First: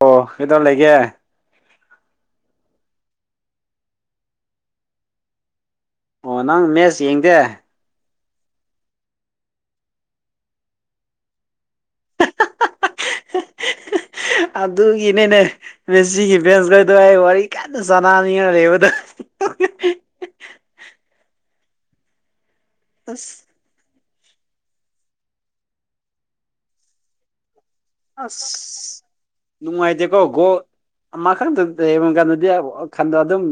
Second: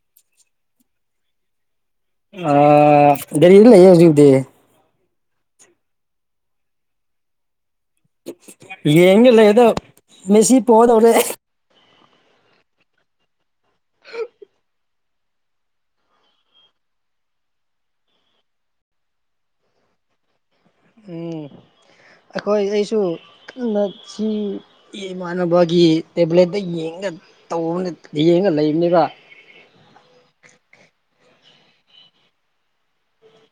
ꯑꯣ ꯀꯩꯗꯥ ꯂꯩꯒꯦ ꯑꯥ ꯒꯔꯤꯗ ꯂꯩꯌꯦ ꯍꯧꯖꯤꯛꯗꯤ ꯑꯣ ꯅꯪ ꯃꯦꯠꯆ ꯌꯦꯡꯗꯦ ꯌꯦꯡꯒ ꯂꯩ ꯑꯗꯣ ꯃꯦꯁꯤ ꯄꯣꯗꯧꯔꯦ ꯑꯗꯨꯒꯤꯅꯦꯅꯦ ꯃꯦꯁꯤꯒꯤ ꯚꯦꯟꯁꯈꯗꯣ ꯑꯩ ꯋꯥꯔꯤ ꯀꯟꯅ ꯆꯅꯅꯤꯡꯉ ꯂꯩꯕꯗꫭ [inaudible] ꯎꯝ ꯑꯩꯈꯣꯏ ꯑꯩꯁꯨ ꯑꯁ ꯑꯗꯨꯅ ꯁꯤ ꯏꯃꯥꯟꯅꯕꯒꯤ ꯇꯦꯕ꯭ꯂꯦꯠꯇ ꯌꯦꯡꯒ ꯇꯧꯕꯅꯦ ꯑꯁ ꯅꯨꯡꯉꯥꯏꯇꯦꯀꯣ ꯒꯣꯜ ꯑꯃ ꯈꯟꯗꯡ ꯂꯩꯕ ꯀꯥꯟꯗꯗꯤ ꯈꯟꯗ ꯑꯗꯨꯝ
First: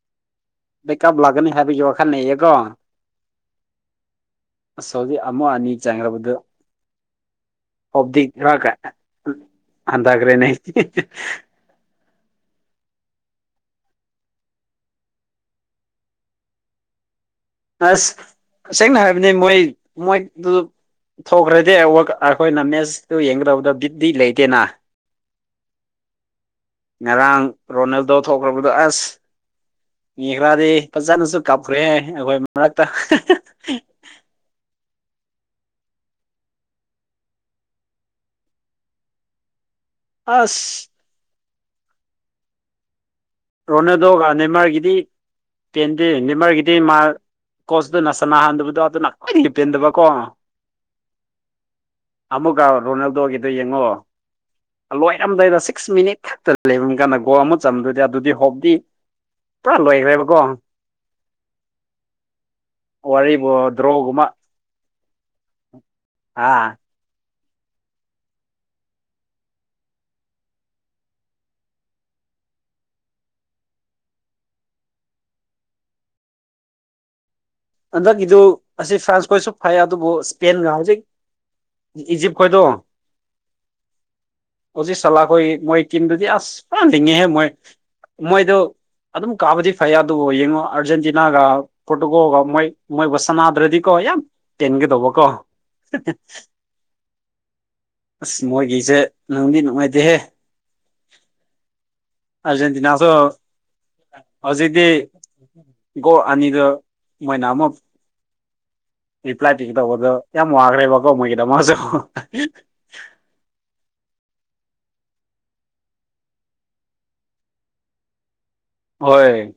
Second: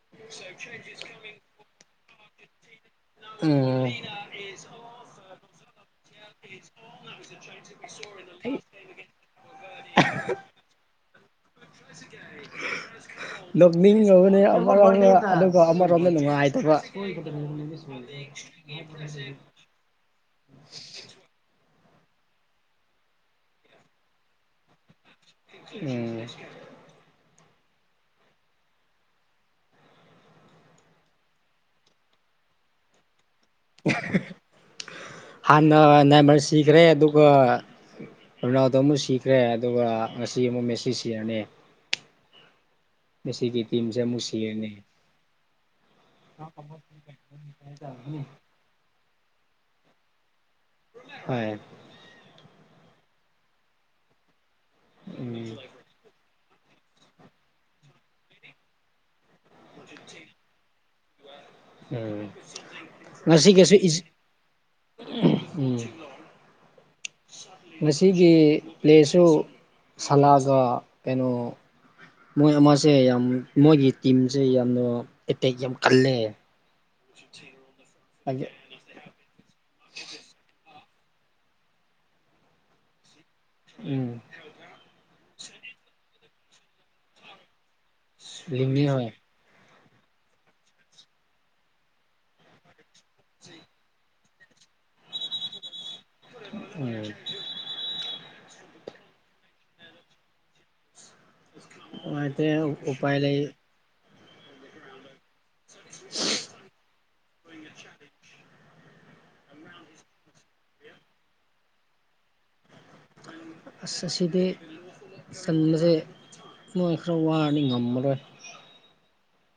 [unintelligible] ꯈꯪꯅꯩꯌꯦꯀꯣ ꯎꯝ ꯑꯁ ꯍꯧꯖꯤꯛ ꯑꯃꯥ ꯑꯅꯤ ꯆꯪꯈ꯭ꯔꯕꯗꯨ ꯍꯞꯗꯤ ꯏꯔꯥꯛ ꯀ ꯑꯟꯗꯒ꯭ꯔꯦꯅꯦ [unintelligible] ꯅꯣꯛꯅꯤꯡꯉꯕꯅꯦ ꯑꯃꯔꯣꯝꯗ ꯑꯗꯨꯒ ꯑꯃꯔꯣꯝꯗ ꯅꯨꯡꯉꯥꯏꯇꯕ ꯑꯁ ꯁꯦꯡꯅ ꯍꯥꯏꯕꯅꯦ ꯃꯣꯏ ꯃꯣꯏꯗꯨ ꯊꯣꯛꯈ꯭ꯔꯗꯤ ꯑꯩꯈꯣꯏꯅ ꯃꯦꯁꯇꯨ ꯌꯦꯡꯒꯗꯕꯗ ꯕꯤꯠꯗꯤ ꯂꯩꯇꯦꯅ ꯎꯝ ꯉꯔꯥꯡ ꯔꯣꯅꯦꯜꯗꯣ ꯊꯣꯛꯈ꯭ꯔꯕꯗꯣ ꯑꯁ ꯌꯦꯡꯈ꯭ꯔꯗꯤ ꯐꯖꯅꯁꯨ ꯀꯥꯞꯈ꯭ꯔꯦ ꯑꯩꯈꯣꯏ ꯃꯔꯛꯇ ꯍꯥꯟꯅ ꯅꯥꯏꯕꯔ ꯁꯤꯈ꯭ꯔꯦ ꯑꯗꯨꯒ ꯔꯅꯥꯎꯗ ꯑꯃꯨꯛ ꯁꯤꯈ꯭ꯔꯦ ꯑꯗꯨꯒ ꯉꯁꯤ ꯑꯃꯨꯛ ꯑꯁ ꯃꯦꯁꯤ ꯁꯤꯔꯅꯤ ꯉꯒꯤ ꯇꯤꯝꯁꯦ ꯑꯃꯨꯛ ꯁꯤꯔꯅꯤ ꯄꯦꯟꯗꯦꯅꯤ ꯃꯔꯒꯤꯗꯤ ꯃꯥ ꯀꯣꯆꯇ ꯅꯁ ꯅꯥꯍꯟꯗꯕꯗꯣ ꯑꯗꯨꯅ ꯀꯗꯒꯤ ꯄꯦꯟꯗꯕꯀꯣ ꯍ ꯑꯃꯨꯛꯀ ꯔꯣꯅꯥꯜꯗꯣꯒꯤꯗꯨꯣ ꯌꯦꯡꯉꯣ ꯎꯝ ꯂꯣꯏꯔꯝꯗꯥꯣꯏꯗ ꯁꯤꯛꯁ ꯃꯤꯅꯤꯠ ꯈꯛꯇ ꯂꯩꯐꯝ ꯀꯥꯟꯗ ꯒꯣ ꯑꯃ ꯆꯝꯗꯣꯏꯗꯤ ꯑꯗꯨꯗꯤ ꯍꯣꯞꯗꯤ ꯄꯨꯔꯥ ꯂꯣꯏꯈ꯭ꯔꯦꯕꯀꯣ ꯎꯝ ꯋꯥꯕ ꯉꯁꯤꯒꯤꯁꯨ ꯗ꯭ꯔꯣꯍ ꯈꯨꯃ ꯎꯝ ꯑꯥ ꯉꯁꯤꯒꯤ ꯄ꯭ꯂꯦꯁꯨ ꯍꯜꯂꯛꯑꯒ ꯀꯩꯅꯣ ꯃꯣꯏ ꯑꯃꯁꯦ ꯌꯥꯝ ꯃꯣꯏꯒꯤ ꯇꯤꯝꯁꯦ ꯌꯥꯝꯅ ꯑꯦꯇꯦꯛ ꯌꯥꯝ ꯈꯜꯂꯦ [unintelligible] ꯍꯟꯗꯛꯀꯤꯗꯨ ꯑꯁꯤ ꯐ꯭ꯔꯥꯟꯁꯀꯣꯏꯁꯨ ꯐꯩ ꯑꯗꯨꯕꯨ ꯏꯁꯄꯦꯟꯒ ꯍꯧꯖꯤꯛ ꯏꯖꯤꯞ ꯈꯣꯏꯗꯣ ꯎꯝ ꯑꯣꯖꯤ ꯆꯂꯥꯈꯣꯏ ꯃꯣꯏ ꯀꯅꯤꯗꯨꯗꯤ ꯑꯁ ꯄꯥꯟꯂꯤꯉꯦꯍꯦ ꯃꯣꯏ ꯃꯣꯏꯗꯣ ꯂꯤꯡꯉꯦ ꯍꯣꯏ ꯑꯗꯨꯝ ꯀꯥꯕꯗꯤ ꯐꯩ ꯑꯗꯨꯕꯨ ꯌꯦꯡꯉꯣ ꯑꯥꯔꯖꯦꯟꯇꯤꯅꯥꯒ ꯄꯣꯔꯇꯨꯒꯣꯜꯒ ꯃꯣꯏ ꯃꯣꯏꯕꯨ ꯁꯅꯥꯗ꯭ꯔꯗꯤꯀꯣ ꯌꯥꯝ ꯇꯦꯟꯒꯗꯧꯕꯀꯣ ꯎꯝ ꯑꯁ ꯃꯣꯏꯒꯤꯁꯦ ꯅꯨꯡꯗꯤ ꯅꯨꯡꯉꯥꯏꯇꯦꯍꯦ ꯅꯨꯡꯉꯥꯏꯇꯦ ꯑꯔꯖꯇꯤꯅꯥ ꯑꯁꯣ ꯎꯄꯥꯏ ꯂꯩ ꯍꯧꯖꯤꯗꯤ ꯣ ꯑꯅꯤꯗ ꯃꯥꯏꯅꯥ ꯑꯃ ꯔꯤꯄ꯭ꯂꯥꯏ ꯄꯤꯒꯦ ꯇꯧꯕꯗꯣ ꯌꯥꯝ ꯋꯥꯈ꯭ꯔꯦꯕꯀꯣ ꯃꯣꯏꯒꯤꯗꯃꯁꯨ ꯑꯁ ꯑꯁꯤꯗꯤ ꯁꯟꯕꯁꯦ ꯅꯣꯏ ꯈꯔ ꯋꯥꯅ ꯉꯝꯃꯔꯣꯏ ꯍꯣꯏ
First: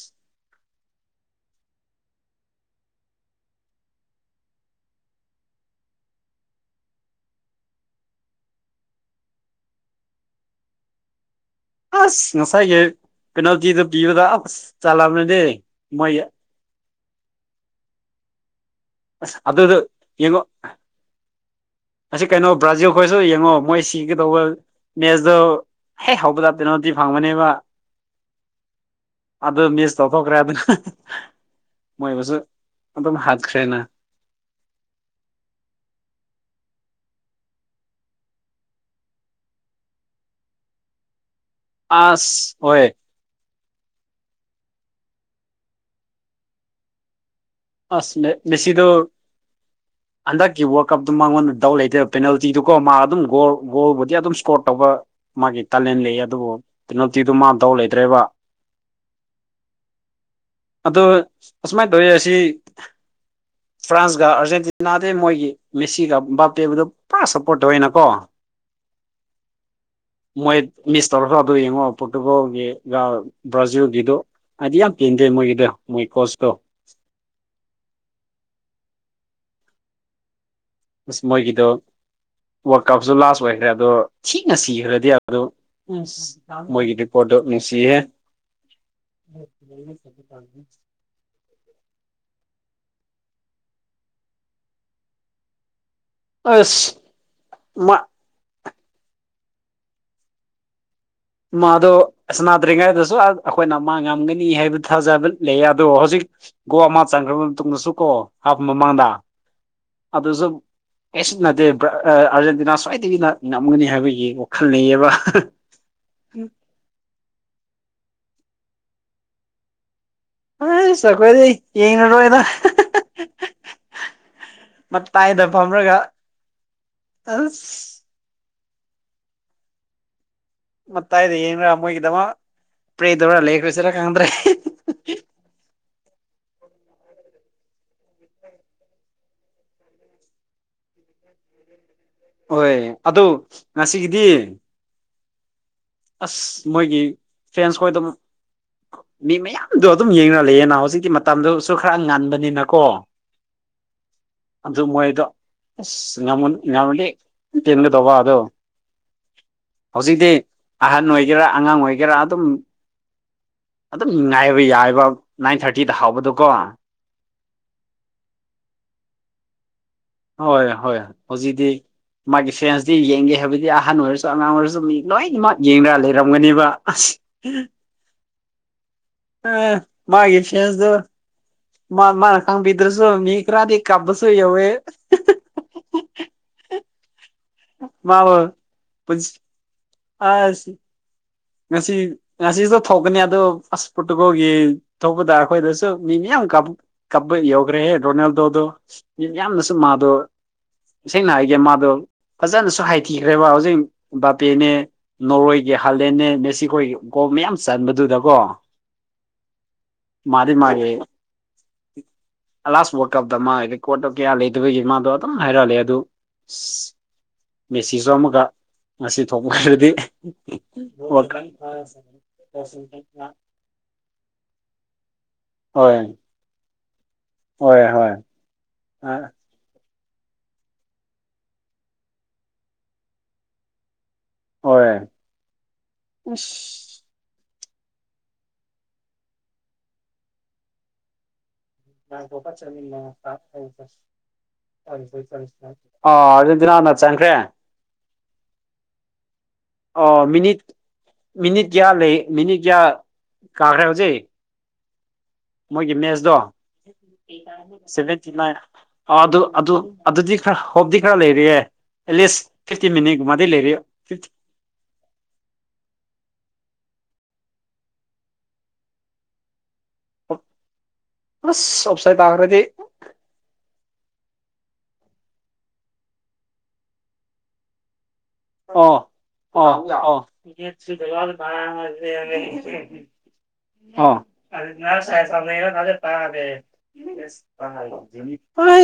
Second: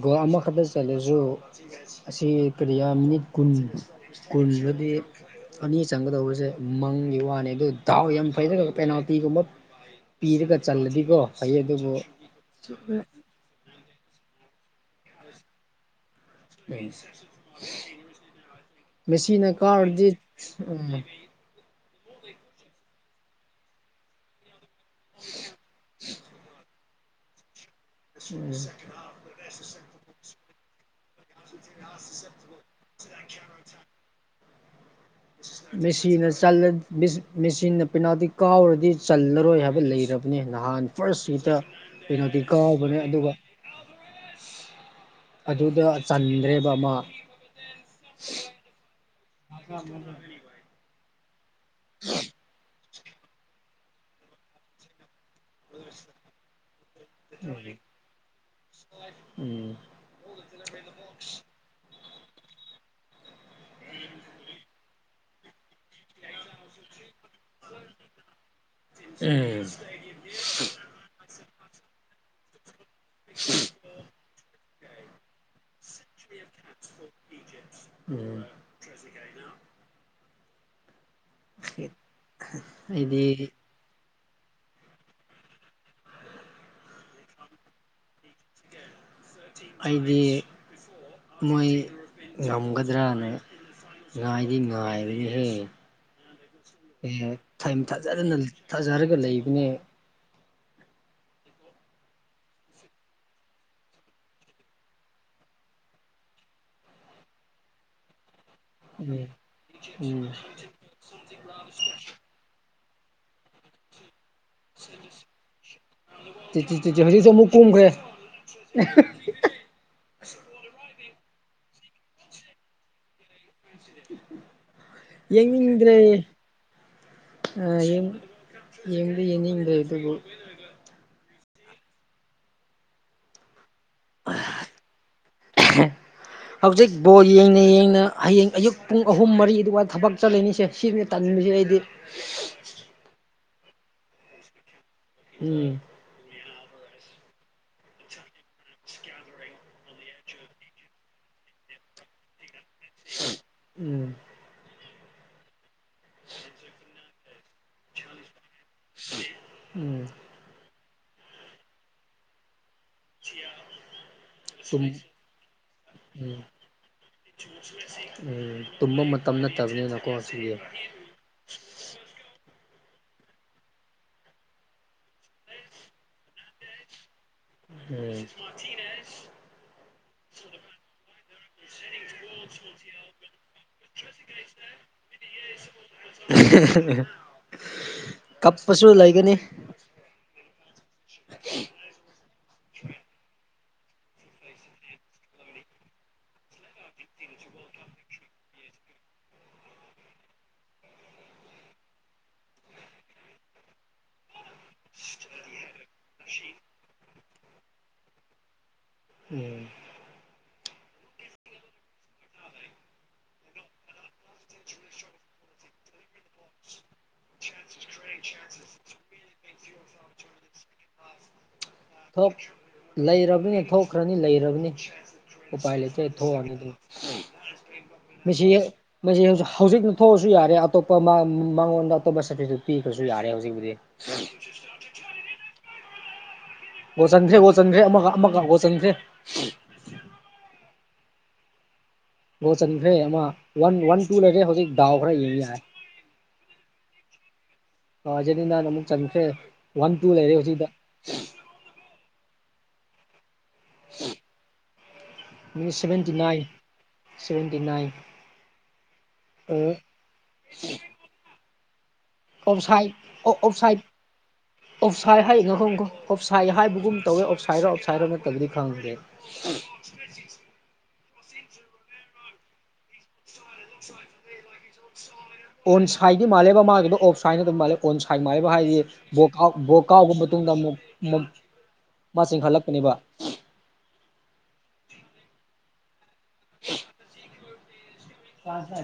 ꯒꯣ ꯑꯃ ꯈꯕꯔ ꯆꯦꯁꯨꯣ ꯑꯁꯤ ꯀꯔꯤ ꯃꯤꯅꯤꯠ ꯀꯨꯟ ꯀꯨꯟꯗꯗꯤ ꯑꯅꯤ ꯆꯪꯒꯗꯧꯕꯁꯦ ꯃꯪꯒꯤ ꯋꯥꯅꯤ ꯑꯗꯨ ꯗꯥꯎ ꯌꯥꯝ ꯐꯩꯗ꯭ꯔꯦ ꯄꯦꯅꯥꯜꯇꯤꯒꯨꯝꯕ ꯄꯤꯔꯒ ꯆꯜꯂꯗꯤꯀꯣ ꯐꯩꯌꯦ ꯑꯗꯨꯕꯨ ꯑꯁ ꯉꯁꯥꯏꯒꯤ ꯄꯦꯅꯥꯜꯇꯤꯗꯨ ꯄꯤꯕꯗ ꯑꯁ ꯆꯜꯂꯕꯅꯤꯅꯦ ꯃꯣꯏ ꯑꯁ ꯃꯁꯤꯅꯥ ꯑꯗꯨꯗꯣ ꯀꯥꯔꯗꯤ ꯌꯦꯡꯉꯣ ꯎꯝ ꯑꯁꯤ ꯀꯩꯅꯣ ꯕ꯭ꯔꯥꯖꯤꯜ ꯈꯣꯏꯔꯁꯨ ꯌꯦꯡꯉꯣ ꯃꯣꯏ ꯁꯤꯒꯗꯧꯕ ꯃꯦꯁꯇꯣ ꯍꯦꯛ ꯍꯧꯕꯗ ꯇꯦꯩꯅꯣꯇꯗꯤ ꯐꯪꯕꯅꯦꯕ ꯎꯝ ꯆꯥꯎꯊꯣꯛꯈ꯭ꯔꯦ ꯑꯗꯨꯅ ꯃꯣꯏꯕꯨꯁꯨ ꯑꯗꯨꯝ ꯍꯥꯠꯈ꯭ꯔꯦꯅ ꯃꯦꯆꯤꯟꯅ ꯃꯦꯆꯤꯟꯅ ꯄꯦꯅꯥꯜꯇꯤ ꯀꯥꯎꯔꯗꯤ ꯆꯜꯂꯔꯣꯏ ꯍꯥꯏꯕ ꯂꯩꯔꯕ ꯅꯍꯥꯟ ꯐꯥꯔꯁ ꯁꯨꯠꯇ ꯑꯁ ꯀꯩꯅꯣꯗꯤ ꯍꯣꯏ ꯀꯥꯎꯕꯅꯦ ꯑꯗꯨꯒ ꯑꯗꯨꯗ ꯆꯟꯗ꯭ꯔꯦꯕ ꯑꯃ ꯑꯁ ꯃꯦꯁꯤꯗꯨ ꯍꯟꯗꯛꯀꯤ ꯋꯥ ꯀꯞꯗꯨ ꯃꯥꯣꯟ ꯗꯥꯎ ꯂꯩꯇꯦꯕ ꯄꯦꯅꯥꯜꯇꯤꯗꯨꯀꯣ ꯃꯥ ꯑꯗꯨꯝ ꯒꯣꯜ ꯒꯣꯜꯕꯨꯗꯤ ꯑꯗꯨꯝ ꯏꯁꯀꯣꯔ ꯇꯧꯕ ꯃꯥꯒꯤ ꯇꯥꯂꯦꯟ ꯂꯩꯑ ꯑꯗꯨꯕꯨ ꯄꯦꯅꯦꯜꯇꯤꯗꯨ ꯃꯥ ꯇꯧ ꯂꯩꯇ꯭ꯔꯦꯕ ꯎꯝ ꯑꯗꯣ ꯑꯁꯨꯃꯥꯏꯅ ꯇꯧꯋꯤ ꯑꯁꯤ ꯐ꯭ꯔꯥꯟꯁꯒ ꯑꯥꯔꯖꯦꯟꯇꯤꯅꯥ ꯑꯗꯩ ꯃꯣꯏꯒꯤ ꯃꯦꯁꯤꯒ ꯕꯥꯞꯄꯦꯕꯗ ꯄꯨ ꯁ ꯠꯇ ꯑꯣꯏꯅꯀꯣ ꯎꯝ ꯃꯣꯏ ꯃꯤꯁ ꯇꯧꯔꯁꯨ ꯑꯗꯨ ꯌꯦꯡꯉꯣ ꯄꯣꯔꯇꯨꯒꯜꯒꯤꯒ ꯕ꯭ꯔꯥꯖꯤꯜ ꯑꯗꯨꯗꯣ ꯍꯥꯏꯗꯤ ꯌꯥꯝ ꯄꯦꯟꯗꯦ ꯃꯣꯏꯒꯤꯗ ꯃꯣꯏ ꯀꯣꯆꯇꯣ ꯎꯝ ꯑꯁ ꯃꯣꯏꯒꯤꯗꯣ ꯋꯥꯔꯜ ꯀꯞꯁꯨ ꯑꯩꯗꯤ ꯂꯥꯁ ꯑꯣꯏꯈ꯭ꯔꯦꯕ ꯑꯗꯣ ꯊꯤꯅ ꯁꯤꯈ꯭ꯔꯗꯤ ꯑꯗꯣ ꯎ ꯃꯣꯏꯒꯤ ꯔꯤꯄꯣꯔꯠꯇꯣ ꯅꯨꯡꯁꯤꯌꯦꯦ ꯑꯩꯗꯤ ꯃꯣꯏ ꯉꯝꯒꯗ꯭ꯔꯅ ꯉꯥꯏꯗꯤ ꯉꯥꯏꯕꯅꯤꯍꯦ ꯑꯁ ꯃꯥ ꯑꯦꯥꯖꯅ ꯊꯥꯖꯔꯒ ꯂꯩꯕꯅꯦ ꯃꯥꯗꯣ ꯁꯅꯥꯗ꯭ꯔꯤꯉꯩꯗꯁꯨ ꯑ ꯑꯩꯈꯣꯏꯅ ꯃꯥ ꯉꯝꯒꯅꯤ ꯍꯥꯏꯕ ꯊꯥꯖꯕ ꯂꯩ ꯑꯗꯣ ꯍꯧꯖꯤꯛ ꯒꯣꯜ ꯑꯃ ꯆꯪꯈ꯭ꯔꯕ ꯃꯇꯨꯡꯗꯁꯨ ꯀꯣ ꯍꯥꯞ ꯃꯃꯥꯡꯗ ꯎꯝ ꯎꯝ ꯑꯗꯨꯁꯨ ꯀꯩꯁꯨ ꯅꯠꯇꯦ ꯑꯥꯔꯖꯦꯟꯇꯤꯅꯥ ꯁꯣꯏꯗꯥꯒꯤꯅꯥ ꯉꯝꯒꯅꯤ ꯍꯥꯏꯕꯒꯤ ꯋꯥꯈꯜ ꯂꯩꯌꯦꯕ ꯆꯤꯆꯤ ꯆꯤꯆꯤ ꯍꯧꯖꯤꯛꯁꯨ ꯑꯃꯨꯛ ꯀꯨꯝꯈ꯭ꯔꯦ ꯑꯁ ꯑꯈꯣꯏꯗꯤ ꯌꯦꯡꯉꯥꯔꯣꯏꯗ ꯐꯝꯔꯒ ꯌꯦꯡꯅꯤꯡꯗ꯭ꯔꯦ ꯑ ꯑꯁ ꯌꯦꯡ [unintelligible] ꯌꯦꯡꯗꯤ ꯌꯦꯡꯅꯤꯡꯗꯔꯦ ꯑꯗꯨꯕꯨ ꯃꯇꯥꯏꯗ ꯌꯦꯡꯒ ꯃꯣꯏꯒꯤꯗꯃꯛ ꯄ꯭ꯔꯦ ꯇꯧꯔ ꯂꯩꯈ꯭ꯔꯁꯤꯔ ꯈꯪꯗ꯭ꯔꯦ [unintelligible] ꯍꯧꯖꯤꯛ ꯕꯣꯜ ꯌꯦꯡꯅ ꯌꯦꯡꯅ ꯍꯌꯦꯡ ꯑꯌꯨꯛ ꯄꯨꯡ ꯑꯍꯨꯝ ꯃꯔꯤ ꯑꯗꯨꯋꯥ ꯊꯕꯛ ꯆꯠꯂꯤꯅꯤꯁꯦ ꯁꯤꯅꯦ [unintelligible] ꯇꯟꯂꯤꯖꯦ ꯑꯩꯗꯤ ꯍꯣꯏ ꯑꯗꯨ ꯉꯁꯤꯒꯤꯗꯤ ꯎꯝ ꯑꯁ ꯃꯣꯏꯒꯤ ꯐꯔꯦꯟꯁ ꯈꯣꯏꯗꯨ ꯃꯤ ꯃꯌꯥꯝ ꯑꯗꯣ ꯑꯗꯨꯝ ꯌꯦꯡꯅ ꯂꯩꯌꯦꯅ ꯍꯧꯖꯤꯛꯀꯤ ꯃꯇꯝꯗꯨꯁꯨ ꯈꯔ ꯉꯥꯟꯕꯅꯤꯅ ꯀꯣ ꯎꯝ ꯑꯗꯨ ꯃꯣꯏꯗꯣ ꯑꯁ ꯉꯝꯃ ꯉꯝꯃꯗꯤ ꯌꯦꯡꯒꯗꯧꯕ ꯑꯗꯣ ꯎꯝ ꯍꯧꯖꯤꯛꯇꯤ ꯑꯍꯟ ꯑꯣꯏꯒꯦꯔꯥ ꯑꯉꯥꯡ ꯑꯣꯏꯒꯦꯔꯥ ꯑꯗꯨꯝ ꯑꯗꯨꯝ ꯉꯥꯏꯕ ꯇꯨꯝ ꯌꯥꯏꯕ ꯅꯥꯏꯟ ꯊꯥꯔꯇꯤꯗ ꯍꯧꯕꯗꯨ ꯎꯝ ꯀꯣ ꯎꯝ ꯇꯨꯝꯕ ꯃꯇꯝ ꯅꯠꯇꯕꯅꯤꯅ ꯍꯣꯏ ꯍꯣꯏ ꯍꯧꯖꯤꯛꯇꯤ ꯃꯥꯒꯤ ꯐꯦꯟꯁꯇꯤ ꯌꯦꯡꯒꯦ ꯍꯥꯏꯕꯗꯤ ꯑꯍꯟ ꯑꯣꯏꯔꯁꯨ ꯑꯉꯥꯡ ꯑꯣꯏꯔꯁꯨ ꯃꯤ ꯂꯣꯏꯅꯃꯛ ꯌꯦꯡꯅ ꯂꯩꯔꯝꯒꯅꯦꯕ ꯑꯁ ꯎꯝ ꯑ ꯃꯥꯒꯤ ꯐꯦꯟꯁꯇꯣ ꯃꯥ ꯃꯅ ꯈꯥꯪꯕꯤꯗ꯭ꯔꯁꯨ ꯃꯤ ꯀ꯭ꯔꯥꯗꯤ ꯀꯞꯄꯥꯁꯨꯨ ꯌꯥꯎꯋꯦ ꯃꯥꯕꯨ ꯀꯞꯄꯁꯨ ꯂꯩꯥꯒꯅꯤ ꯑꯁ ꯉꯁꯤ ꯉꯁꯤꯁꯨ ꯊꯣꯛꯀꯅꯤ ꯑꯗꯣ ꯑꯁ ꯄꯣꯔꯇꯨꯒꯜꯒꯤ ꯊꯣꯛꯄꯗ ꯑꯩꯈꯣꯏꯗꯁꯨ ꯃꯤ ꯃꯤꯌꯥꯝ ꯀꯞ ꯀꯞ ꯌꯧꯈ꯭ꯔꯦꯍꯦ ꯔꯣꯅꯥꯜꯗꯣꯗꯣ ꯌꯥꯝꯅꯁꯨ ꯃꯥꯗꯣ ꯁꯦꯡꯅ ꯍꯥꯏꯒꯦ ꯃꯥꯗꯣ ꯐꯖꯅꯁꯨ ꯍꯥꯏꯊꯤꯈ꯭ꯔꯦꯕ ꯍꯧꯖꯤꯛ ꯕꯥꯄꯦꯅꯦ ꯅꯣꯔꯋꯦꯒꯤ [unintelligible] ꯃꯦꯁꯤꯈꯣꯏꯒꯤ ꯒꯣꯜ ꯃꯌꯥꯝ ꯆꯟꯕꯗꯨꯗꯀꯣ ꯎꯝ ꯃꯥꯟꯗꯤ ꯃꯥꯜꯂꯦ ꯂꯥꯁ ꯋꯥꯜ ꯀꯞ ꯇꯥ ꯃꯥꯒꯤ ꯔꯦꯀꯣꯔꯠꯇꯣ ꯀꯌꯥ ꯂꯩꯇꯕꯒꯤ ꯃꯥꯗꯨ ꯑꯗꯨꯝ ꯍꯥꯏꯔ ꯂꯩ ꯑꯗꯨ ꯑꯁ ꯃꯦꯁꯤꯁꯨ ꯑꯃꯨꯛꯀ ꯉꯁꯤ ꯊꯣꯛꯈꯤꯕ [unintelligible] ꯊꯣꯛ ꯂꯩꯔꯕꯅꯤ ꯊꯣꯛꯈ꯭ꯔꯅꯤ ꯂꯩꯔꯕꯅꯤ ꯎꯄꯥꯏ ꯂꯩꯇꯦ ꯍꯣꯏ ꯊꯣꯛꯑꯅꯤ ꯑꯗꯨꯝ ꯍꯣꯏ ꯍꯣꯏ ꯃꯦꯁꯤꯖꯦ ꯃꯦꯁꯤ [unintelligible] ꯍꯧꯖꯤꯛꯅ ꯊꯣꯛꯑꯁꯨ ꯌꯥꯔꯦ ꯑꯇꯣꯞꯄ ꯃꯉꯣꯟꯗ ꯑꯇꯣꯞꯄ [unintelligible] ꯄꯤꯈ꯭ꯔꯁꯨ ꯌꯥꯔꯦ ꯍꯧꯖꯤꯛꯄꯨꯗꯤ ꯍꯣꯏ ꯑꯁ ꯒꯣꯜ ꯆꯟꯈ꯭ꯔꯦ ꯒꯣꯜ ꯆꯟꯈ꯭ꯔꯦ ꯑꯃꯒ ꯑꯃꯒ ꯒꯣꯜ ꯆꯟꯈ꯭ꯔꯦ ꯒꯣꯜ ꯆꯟꯈ꯭ꯔꯦ ꯑꯃꯥ ꯋꯥꯟ ꯇꯨ ꯂꯩꯔꯦ ꯍꯧꯖꯤꯛ ꯗꯥꯎꯈꯔꯥ ꯌꯥꯏ ꯑ ꯑꯥꯔꯖꯦꯟꯇꯤꯅꯥꯅ ꯆꯟꯈ꯭ꯔꯦ ꯑ ꯑꯔꯖꯦꯟꯇꯤꯅꯥꯅ ꯑꯃꯨꯛ ꯆꯟꯈ꯭ꯔꯦ ꯋꯥꯟ ꯇꯨ ꯑꯣ ꯂꯩꯔꯦ ꯃꯤꯅꯤꯠ ꯍꯧꯖꯤꯛꯛꯇ ꯃꯤꯅꯤꯠ ꯀꯌꯥ ꯂꯩ ꯃꯤꯅꯤꯠ ꯀꯌꯥ ꯀꯥꯈ꯭ꯔꯦ ꯍꯧꯖꯤꯛ minute seventy nine seventy nine seventy nine ꯑꯗꯨ ꯑꯗꯨ ꯑꯗꯨꯗꯤ ꯈꯔ [unintelligible] ꯈꯔ ꯂꯩꯔꯤꯑꯦ ꯑꯦꯠꯂꯤꯁ ꯑꯣꯞꯁꯥꯏꯠ ꯐꯤꯐꯇꯤ ꯃꯤꯅꯤꯠꯀꯨꯝꯕꯗꯤ ꯑꯣꯞꯁꯥꯏꯠ ꯂꯩꯔꯤꯌꯦ ꯑꯣꯞꯁꯥꯏꯠ ꯍꯥꯏꯌꯦ ꯉꯈꯣꯈ ꯑꯣꯞꯁꯥꯏ ꯍꯥꯏꯕꯒꯨꯝ ꯇꯧꯋꯦ ꯑꯣꯞꯁꯥꯏꯗꯔꯣ ꯑꯣꯞꯁꯥꯏꯗꯔꯣ ꯅꯠꯇꯕꯗꯤ ꯈꯪꯗꯦ ꯑꯣꯞꯁꯥꯏ ꯄꯈꯔꯗꯤ [inaudible] [inaudible] ꯑꯣꯟ ꯁꯥꯏꯠꯗꯤ ꯃꯥꯜꯂꯦꯕ ꯃꯥꯒꯤꯗꯣ ꯑꯣꯐ ꯁꯥꯏꯠꯅ ꯑꯗꯨꯝ ꯃꯥꯜꯂꯦꯕ ꯑꯣꯟ ꯁꯥꯏꯃꯥꯏꯕ ꯍꯥꯏꯗꯤ ꯑꯣ ꯕꯣꯔꯥꯎ ꯑꯣ ꯕꯣꯔ ꯑꯣ ꯀꯥꯎꯕ ꯃꯇꯨꯡꯗ ꯑꯃꯨꯛ ꯃꯥ ꯆꯤꯡꯈꯠꯂꯛꯄꯅꯦꯕ ꯑꯗꯨ ꯆꯦ ꯇꯦ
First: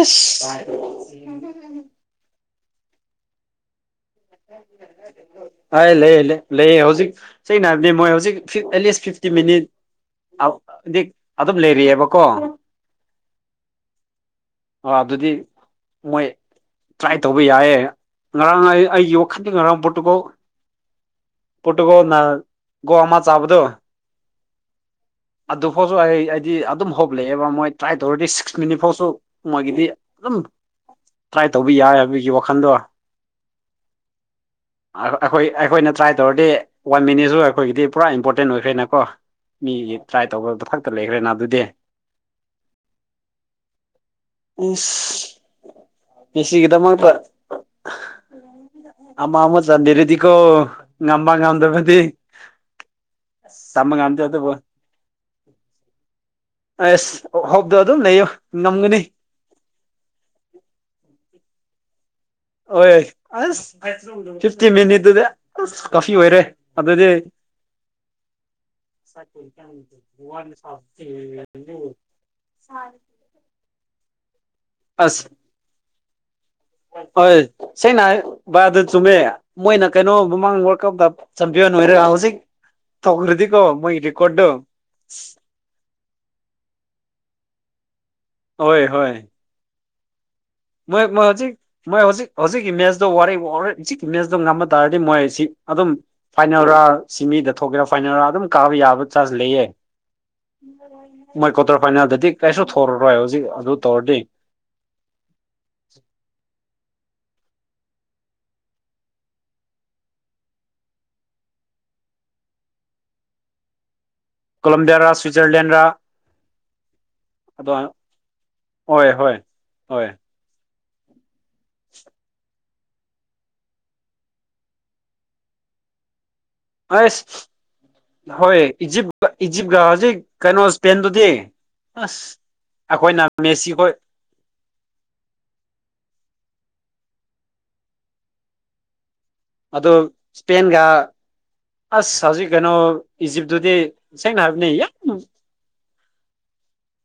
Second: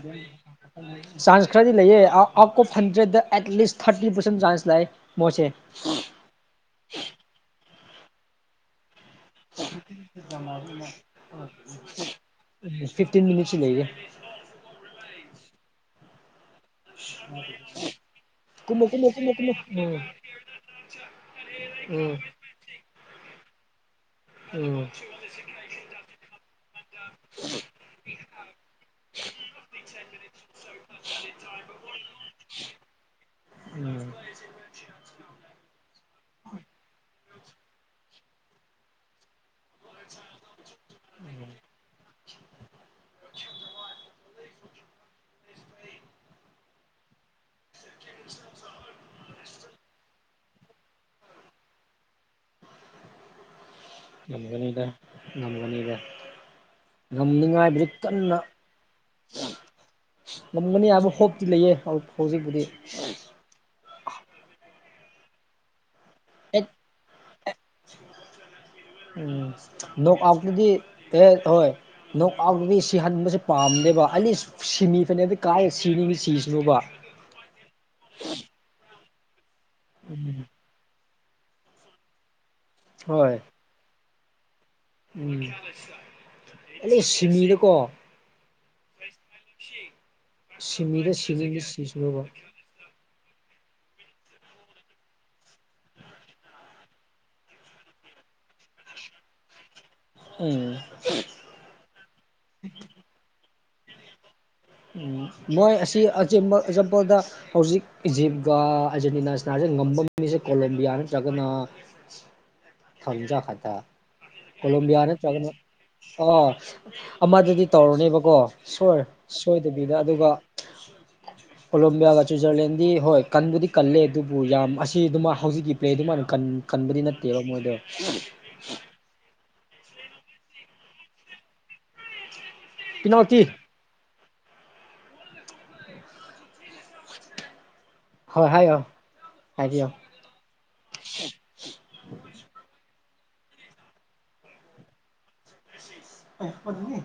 ꯆꯥꯟꯁ ꯈꯔꯗꯤ ꯇ ꯂꯩꯌꯦ out of hundred at least thirty percent chance ꯂꯥꯛꯑꯦ ꯃꯣꯏꯁꯦ ꯑꯩ ꯂꯩꯌꯦ ꯂꯩ ꯂꯩꯌꯦ ꯍꯧꯖꯤꯛ ꯁꯦꯡꯅ ꯍꯥꯏꯔꯕꯗꯤ ꯃꯣꯏ ꯍꯧꯖꯤꯛ ꯐꯤ ꯑꯦꯠꯂꯤꯁ ꯐꯤ ꯑꯗꯨꯝ ꯂꯩꯔꯤꯑꯕꯀꯣ ꯎ ꯐꯤꯐꯇꯤꯟ ꯃꯤ ꯂꯩꯦ ꯑ ꯑꯗꯨꯗꯤ ꯃꯣꯏ ꯇ꯭ꯔꯥꯏ ꯇꯧꯕ ꯌꯥꯌꯦꯦ ꯉꯔꯥꯡ ꯀꯨꯝꯃꯣ ꯀꯨꯝꯃꯣ ꯑꯩꯒꯤ ꯀꯨꯝꯃꯣ ꯋꯥꯈꯠꯅꯤꯡ ꯀꯨꯝꯃꯣ ꯉꯔꯥꯡ ꯄꯣꯠꯇꯨꯀꯣ ꯄꯨꯨꯠꯒꯣ ꯎꯝ ꯅꯒꯣꯃ ꯆꯥꯕꯗ ꯎꯝ ꯑꯗꯨ ꯐꯁꯨ ꯍꯥꯏ ꯗꯤ ꯑꯗꯨꯝ ꯍꯣꯞꯂꯛꯑꯦꯕ ꯃꯣꯏ ꯇ꯭ꯔꯥꯏ ꯇꯧꯔꯗꯤ ꯁꯤꯛꯁ ꯃꯤꯅꯤꯠ ꯐꯥꯎꯁꯨ ꯃꯣꯏꯒꯤꯗꯤ ꯑꯗꯨꯝ ꯇ꯭ꯔꯥꯏ ꯇꯧꯕ ꯌꯥꯏ ꯍꯥꯏꯕꯒꯤ ꯋꯥꯈꯟꯗꯣ ꯎꯝ ꯑꯩꯈꯣꯏ ꯑꯩꯈꯣꯏꯅ ꯇ꯭ꯔꯥꯏ ꯗꯤ ꯋꯥꯟ ꯃꯤꯅꯤꯠꯁꯨ ꯑꯩꯈꯣꯏꯒꯤꯗꯤ ꯄꯨꯔꯥ ꯏꯝꯄꯣꯔꯇꯦꯟ ꯑꯣꯏꯈ꯭ꯔꯦꯅꯀꯣ ꯃꯤꯒꯤ ꯇ꯭ꯔꯥꯏ ꯇꯧꯕ ꯈꯛꯇ ꯂꯩꯈ꯭ꯔꯦꯅ ꯑꯗꯨꯗꯤ [inaudible] ꯏꯁ ꯁꯤꯒꯤꯗꯃꯛꯇ ꯑꯃꯃ ꯆꯥꯟꯗꯔꯗꯤꯀꯣ ꯉꯝꯕꯥꯡ ꯉꯝꯗ ꯃꯗꯤ ꯆꯃ ꯉꯥꯟ ꯅꯒꯅꯤꯗ ꯅꯒꯅꯤꯗ ꯑꯦꯁ ꯍꯣꯞꯗꯣ ꯑꯗꯨ ꯂꯩꯌꯣ ꯉꯝꯒꯅꯤ ꯉꯒꯅꯤ ꯑꯕ ꯍꯣꯞꯇꯤ ꯂꯩꯌꯦꯜꯄ ꯍꯣꯏ ꯍꯣꯏ ꯑ ꯐꯤꯐꯇꯤ ꯃꯤꯅꯤꯠꯗ ꯀꯁꯤ ꯑꯣꯏꯔꯦ ꯍꯦꯛ ꯑꯗꯨꯗꯤ ꯎꯝ ꯅꯣꯛ ꯑꯥꯎꯠꯇꯨꯗꯤ ꯑꯦ ꯍꯣꯏ ꯅꯣꯛ ꯑꯥꯎꯠꯇꯨꯗꯤ ꯁꯤ ꯍꯟꯕꯁꯦ ꯄꯥꯝꯅꯦꯦꯕ ꯑꯂꯤ ꯁꯤꯅꯤ ꯑꯁ ꯐꯅꯗꯤ ꯀꯥꯏ ꯍ ꯁꯤꯅꯤꯉꯤ ꯁꯤꯁꯤꯅꯣꯕ ꯍꯣꯏ ꯁꯦꯡꯅ ꯕꯥꯗꯨ ꯆꯨꯝꯃꯦ ꯃꯣꯏꯅ ꯀꯩꯅꯣ ꯃꯃꯥꯡ ꯋꯥꯔꯞꯇ ꯆꯄ ꯋꯥ ꯅ ꯍꯧꯖꯤ ꯍꯣꯏ ꯇꯧꯔꯗꯤꯀꯣ ꯃꯣꯏꯔꯀꯣꯗꯣ ꯎꯝ ꯑ ꯁꯤꯃꯤꯗꯀꯣ ꯍꯣꯏ ꯍꯣꯏ ꯁꯤꯃꯤꯗꯦ ꯁꯤꯃꯤꯗ ꯁꯤꯁꯂꯕ ꯛꯀꯤ ꯃꯦꯁꯣ ꯋꯥꯔꯔ ꯏꯤꯛꯀꯤ ꯃꯦꯁꯇꯣ ꯉꯝꯕ ꯇꯔꯗꯤ ꯃꯣꯏꯁꯤ ꯑꯗꯨꯝ ꯐꯥꯏꯅꯔꯥ ꯁꯤꯃꯤꯗ ꯊꯣꯛꯀꯦꯔꯥ ꯐꯥꯏꯅꯔꯥ ꯑꯗꯨꯝ ꯀꯥꯕ ꯌꯥꯕ ꯆꯥꯟꯖ ꯂꯩꯌꯦ ꯎꯝ ꯃꯣꯏ ꯀ꯭ꯋꯥꯇꯔ ꯐꯥꯏꯅꯦꯜꯗꯗꯤ ꯀꯩꯁꯨ ꯊꯧꯔꯔꯣꯏ ꯍꯧꯖꯤꯛ ꯑꯗꯨ ꯇꯧꯔꯗꯤ ꯎ ꯃꯣꯏ ꯑꯁꯤ ꯑꯆꯦꯝꯕ ꯑꯦꯛꯖꯥꯝꯄꯜꯗ ꯍꯧꯖꯤꯛ ꯏꯖꯤꯞꯀ ꯑꯥꯔꯖꯦꯟꯇꯤꯅꯥ ꯁꯤꯅꯥꯁꯦ ꯉꯝꯕ ꯃꯤꯁꯦ ꯀꯣꯂꯣꯕꯤꯌꯥ ꯅꯠꯇ꯭ꯔꯒꯅ ꯊꯪꯖꯥ ꯈꯥ ꯀꯣꯂꯝꯕꯤꯌꯥ ꯔ ꯁꯋꯤꯖꯔꯂꯦꯟꯗ ꯔ ꯑ ꯑꯃꯗꯨꯗꯤ ꯇꯧꯔꯨꯅꯦꯕꯀꯣ ꯁꯣꯏ ꯁꯣꯏꯗꯕꯤꯗ ꯑꯗꯨꯒ ꯎꯝ ꯀꯂꯦꯝꯣꯕꯤꯌꯥꯒ ꯁ꯭ꯋꯤꯖꯔꯂꯦꯟꯗꯤ ꯍꯣꯏ ꯀꯟꯕꯨꯗꯤ ꯀꯜꯂꯦ ꯑꯗꯨꯕꯨ ꯌꯥꯝ ꯑꯁꯤ ꯑꯗꯨꯃ ꯍꯧꯖꯤꯛꯀꯤ ꯄ꯭ꯂꯦꯗꯨꯃꯥꯏꯅ ꯀꯟ ꯀꯟꯕꯗꯤ ꯅꯠꯇꯦꯕ ꯑꯁ ꯃꯣꯏꯗꯣ ꯍꯣꯏ ꯏꯖꯤꯞꯇ ꯏꯖꯤꯞꯀ ꯍꯧꯖꯤꯛ ꯀꯩꯅꯣ ꯏꯁꯄꯦꯟꯗꯨꯗꯤ ꯑꯁ ꯑꯩꯈꯣꯏꯅ ꯄꯤꯅꯥꯜꯇꯤ ꯃꯦꯁꯤꯈꯣꯏ ꯍꯣꯏ ꯍꯥꯏꯌꯣ ꯑꯗꯨ ꯍꯥꯏꯕꯤꯌꯣ ꯏꯁꯄꯦꯟꯒ ꯑꯁ ꯍꯧꯖꯤꯛ ꯀꯩꯅꯣ ꯏꯖꯤꯞꯇꯨꯗꯤ ꯁꯦꯡꯅ ꯍꯥꯏꯕꯅꯦ ꯌꯥꯝ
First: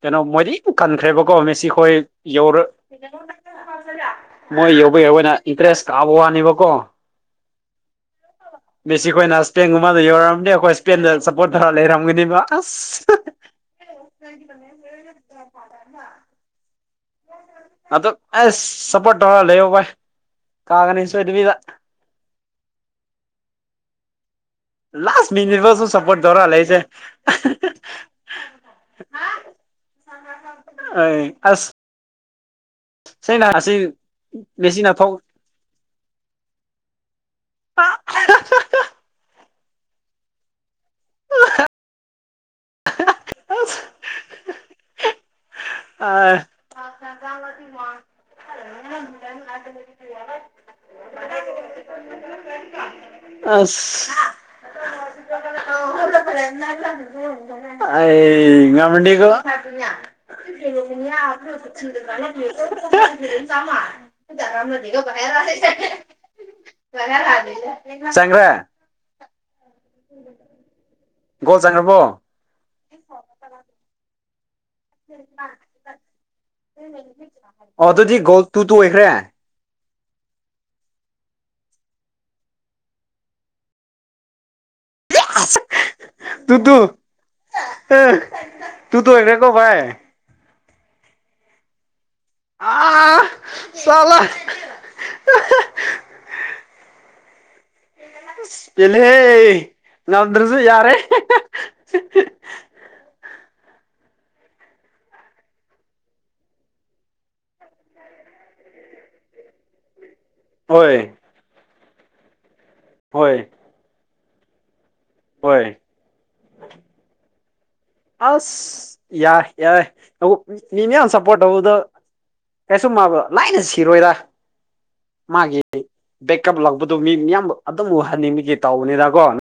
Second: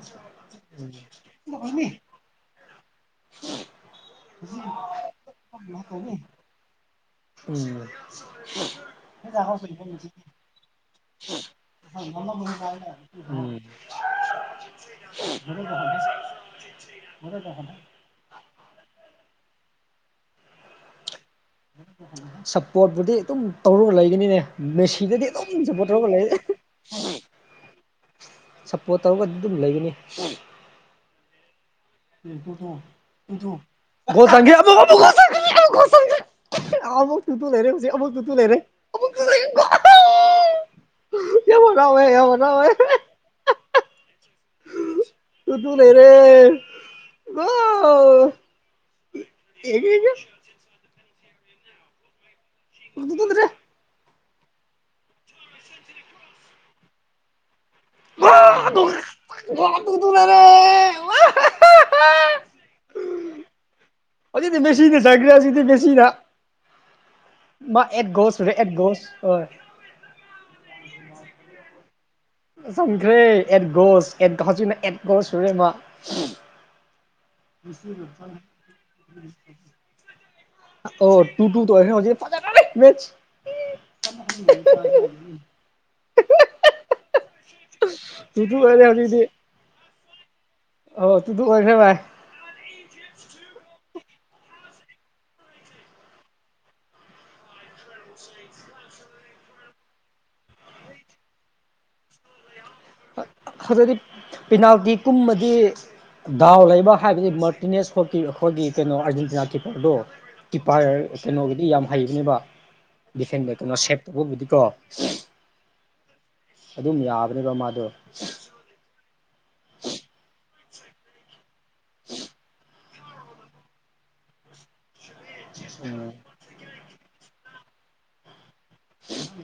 ꯀꯩꯅꯣ ꯃꯣꯏꯗꯤ ꯀꯟꯈ꯭ꯔꯦꯕꯀꯣ ꯃꯦꯁꯤ ꯈꯣꯏ ꯌꯥꯎꯔꯛ ꯃꯣꯏ ꯌꯧꯕ ꯌꯥꯎꯌꯦꯅ ꯏꯟꯇꯔꯦꯁ ꯀꯥꯕ ꯋꯥꯅꯦꯕꯀꯣ ꯎꯝ ꯃꯦꯁꯤ ꯈꯣꯏꯅ ꯁꯄꯦꯟ ꯒꯨꯝꯕꯗ ꯌꯧꯔꯝꯅꯤ ꯑꯩꯈꯣꯏ ꯁꯄꯦꯟꯗ ꯁꯞꯄꯣꯔꯠ ꯇꯧꯔ ꯂꯩꯔꯝꯒꯅꯤꯕ ꯑꯁ ꯎꯝ [unintelligible] ꯑꯗꯨ ꯑꯦꯁ ꯁꯞꯄꯣꯔꯠ ꯇꯧꯔꯒ ꯂꯩꯌꯣ ꯚꯥꯏ ꯀꯥꯒꯅꯤ ꯁꯣꯏꯗꯕꯤꯗ ꯁꯞꯄꯣꯔꯠꯄꯨꯗꯤ ꯑꯗꯨꯝ ꯇꯧꯔꯒ ꯂꯩꯒꯅꯤꯅꯦ ꯃꯦꯁꯤꯗꯗꯤ ꯂꯥꯁ ꯑꯗꯨꯝ ꯃꯤꯅꯤꯠꯐꯥꯎꯁꯨ ꯁꯞꯄꯣꯔꯠ ꯇꯧꯔꯒ ꯂꯩꯔꯦ ꯇꯧꯔ ꯂꯩꯁꯦ ꯁꯞꯄꯣꯔꯠ ꯇꯧꯔꯒꯗꯤ ꯑꯗꯨꯝ ꯂꯩꯒꯅꯤ ꯑꯩ ꯑꯁ [unintelligible] ꯁꯤꯅ ꯑꯁꯤ ꯃꯦꯁꯤꯅ ꯐꯧ ꯑꯃꯨꯛ ꯇꯨ ꯇꯨ ꯂꯩꯔꯦ ꯍꯧꯖꯤꯛ ꯑꯃꯃꯨꯛ ꯇꯨ ꯇꯨ ꯂꯩꯔꯦ ꯑꯃꯨꯛꯀ [unintelligible] ꯌꯥꯝ ꯍꯔꯥꯎꯋꯦ ꯌꯥꯝ ꯍꯔꯥꯎꯋꯦ ꯑꯁ ꯇꯨ ꯇꯨ ꯂꯩꯔꯦ ꯒꯣꯜ [unintelligible] [unintelligible] ꯑꯁ [inaudible] ꯑꯥꯢ ꯒꯣꯜ ꯉꯝꯃꯅꯤꯀꯣ ꯒꯣꯜ ꯇꯨ ꯇꯨ ꯂꯩꯔꯦ ꯍꯧꯖꯤꯛꯇꯤ ꯃꯦꯁꯤꯅ ꯆꯟꯈ꯭ꯔꯦ ꯍꯧꯖꯤꯛꯇꯤ ꯃꯦꯁꯤꯅ [inaudible] ꯃꯥ ꯑꯦꯠ ꯒꯣꯜ ꯆꯪꯈ꯭ꯔꯦ ꯁꯨꯔꯦ ꯑꯦꯠ ꯒꯣꯜ ꯒꯣꯜ ꯆꯟꯒꯔꯕꯣ ꯆꯪꯈ꯭ꯔꯦ ꯑꯦꯠ ꯒꯣꯜ ꯑꯦꯠ ꯍꯧꯖꯤꯛꯅ ꯑꯦꯠ ꯒꯣꯜ ꯁꯨꯔꯦ ꯃꯥ ꯑꯣ ꯑꯗꯨꯗꯤ ꯒꯣꯜ ꯇꯨ ꯇꯨ ꯑꯣꯏꯈ꯭ꯔꯦ ꯑꯣ ꯇꯨ ꯇꯨ ꯑꯣꯏꯈꯔꯦ ꯍꯧꯖꯤꯛ ꯐꯥꯖꯔꯅꯤ ꯃꯠꯆ [unintelligible] ꯑꯁ ꯇꯨ ꯇꯨ ꯑꯪ ꯇꯨ ꯑꯣꯏꯔꯦ ꯇꯨ ꯇꯨ ꯍꯧꯖꯤꯛꯇꯤ ꯑꯣꯢꯈꯔꯦ ꯀꯣ ꯚꯥꯏ ꯑꯣ ꯇꯨ ꯇꯨ ꯑꯣꯏꯈ꯭ꯔꯦ ꯚꯥꯏ ꯑꯥ ꯁꯜꯂꯥ ꯄꯦꯟꯂꯍꯦ ꯉꯝꯗ꯭ꯔꯁꯨ ꯌꯥꯔꯦ [unintelligible] ꯗꯥꯎ ꯂꯩꯕ ꯍꯥꯏꯕꯗꯤ ꯃꯔꯇꯤꯅꯦꯁ [unintelligible] ꯑꯥꯔꯖꯦꯟꯇꯤꯅꯥ ꯀꯤꯞꯄꯔꯗꯨꯣ ꯀꯤꯄꯔ ꯍꯣꯏ ꯀꯩꯅꯣꯒꯤꯗꯤ ꯌꯥꯝ ꯍꯩꯕꯅꯦꯕ ꯍꯣꯏ ꯗꯤꯐꯦꯟꯗ ꯀꯩꯅꯣ ꯁꯦꯞ ꯇꯧꯕꯕꯨꯗꯤꯀꯣ ꯍꯣꯏ ꯑꯗꯨꯝ ꯌꯥꯕꯅꯦꯕ ꯃꯥꯗꯣ ꯑꯁ ꯌꯥꯏ ꯌꯥꯏ ꯃꯤ ꯃꯌꯥꯝ ꯁꯄꯣꯔꯠ ꯇꯧꯕꯗ ꯀꯩꯁꯨꯨꯝ ꯃꯥꯕꯨ ꯂꯥꯏꯅ ꯁꯤꯔꯣꯏꯗ ꯃꯥꯒꯤ ꯎꯝ ꯕꯦꯛ ꯀꯞꯂꯛꯄꯗꯨ ꯃꯤ ꯃꯤꯌꯥꯝ ꯑꯗꯨꯝ ꯎꯍꯟꯅꯤꯡꯕꯒꯤ ꯇꯧꯕꯅꯤꯗꯀꯣ